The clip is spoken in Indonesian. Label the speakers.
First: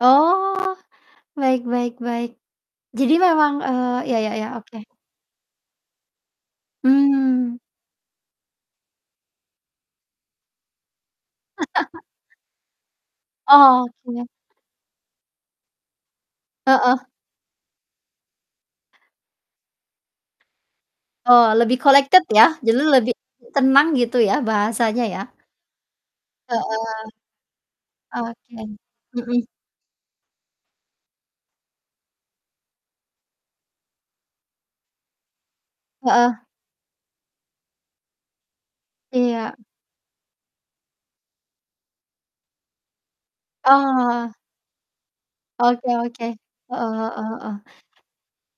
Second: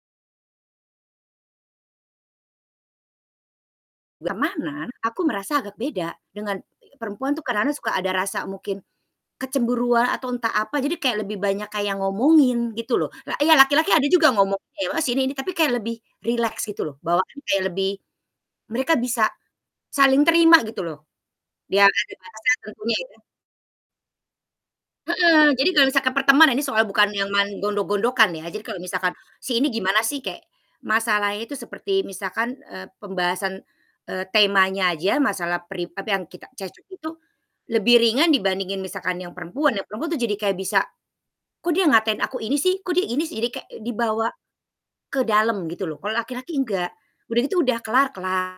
Speaker 1: Oh, baik baik baik. Jadi, memang, eee, ya ya
Speaker 2: Yang
Speaker 1: ya,
Speaker 2: mana
Speaker 1: oke.
Speaker 2: aku merasa agak beda dengan perempuan tuh
Speaker 1: Mmm.
Speaker 2: kadang-kadang suka ada rasa mungkin, kecemburuan atau entah apa jadi kayak lebih banyak kayak ngomongin gitu loh, lah ya
Speaker 1: Oh,
Speaker 2: laki-laki ada
Speaker 1: oke.
Speaker 2: juga ngomong [unintelligible] ini ini, tapi kayak lebih rileks gitu loh,
Speaker 1: Heeh.
Speaker 2: bawaan kayak lebih mereka bisa, saling terima gitu loh,
Speaker 1: Oh, lebih
Speaker 2: ya ada
Speaker 1: collected ya,
Speaker 2: batasan
Speaker 1: jadi
Speaker 2: tentunya,
Speaker 1: lebih
Speaker 2: ya.
Speaker 1: tenang gitu, ya, bahasanya, ya?
Speaker 2: Mhm, jadi kalau misalkan perteman ini soal
Speaker 1: Heeh,
Speaker 2: bukan yang main gondok-gondokan, ya,
Speaker 1: oke,
Speaker 2: jadi kalau misalkan,
Speaker 1: mhm.
Speaker 2: si ini gimana sih kayak, masalahnya itu seperti misalkan, eee, pembahasan, eee, temanya aja masalah peri tapi, yang
Speaker 1: Heeh.
Speaker 2: kita cek-cok itu, lebih ringan dibandingin misalkan yang
Speaker 1: Iya.
Speaker 2: perempuan, yang perempuan tuh jadi kayak bisa, "Kok, dia ngatain aku ini, sih! Kok, dia ini, sih!" Jadi, kayak dibawa,
Speaker 1: Oh.
Speaker 2: ke dalam
Speaker 1: Oke
Speaker 2: gitu loh. Kalau
Speaker 1: oke,
Speaker 2: laki-laki
Speaker 1: heeh
Speaker 2: enggak.
Speaker 1: heeh
Speaker 2: Udah
Speaker 1: heeh.
Speaker 2: gitu, udah, kelar kela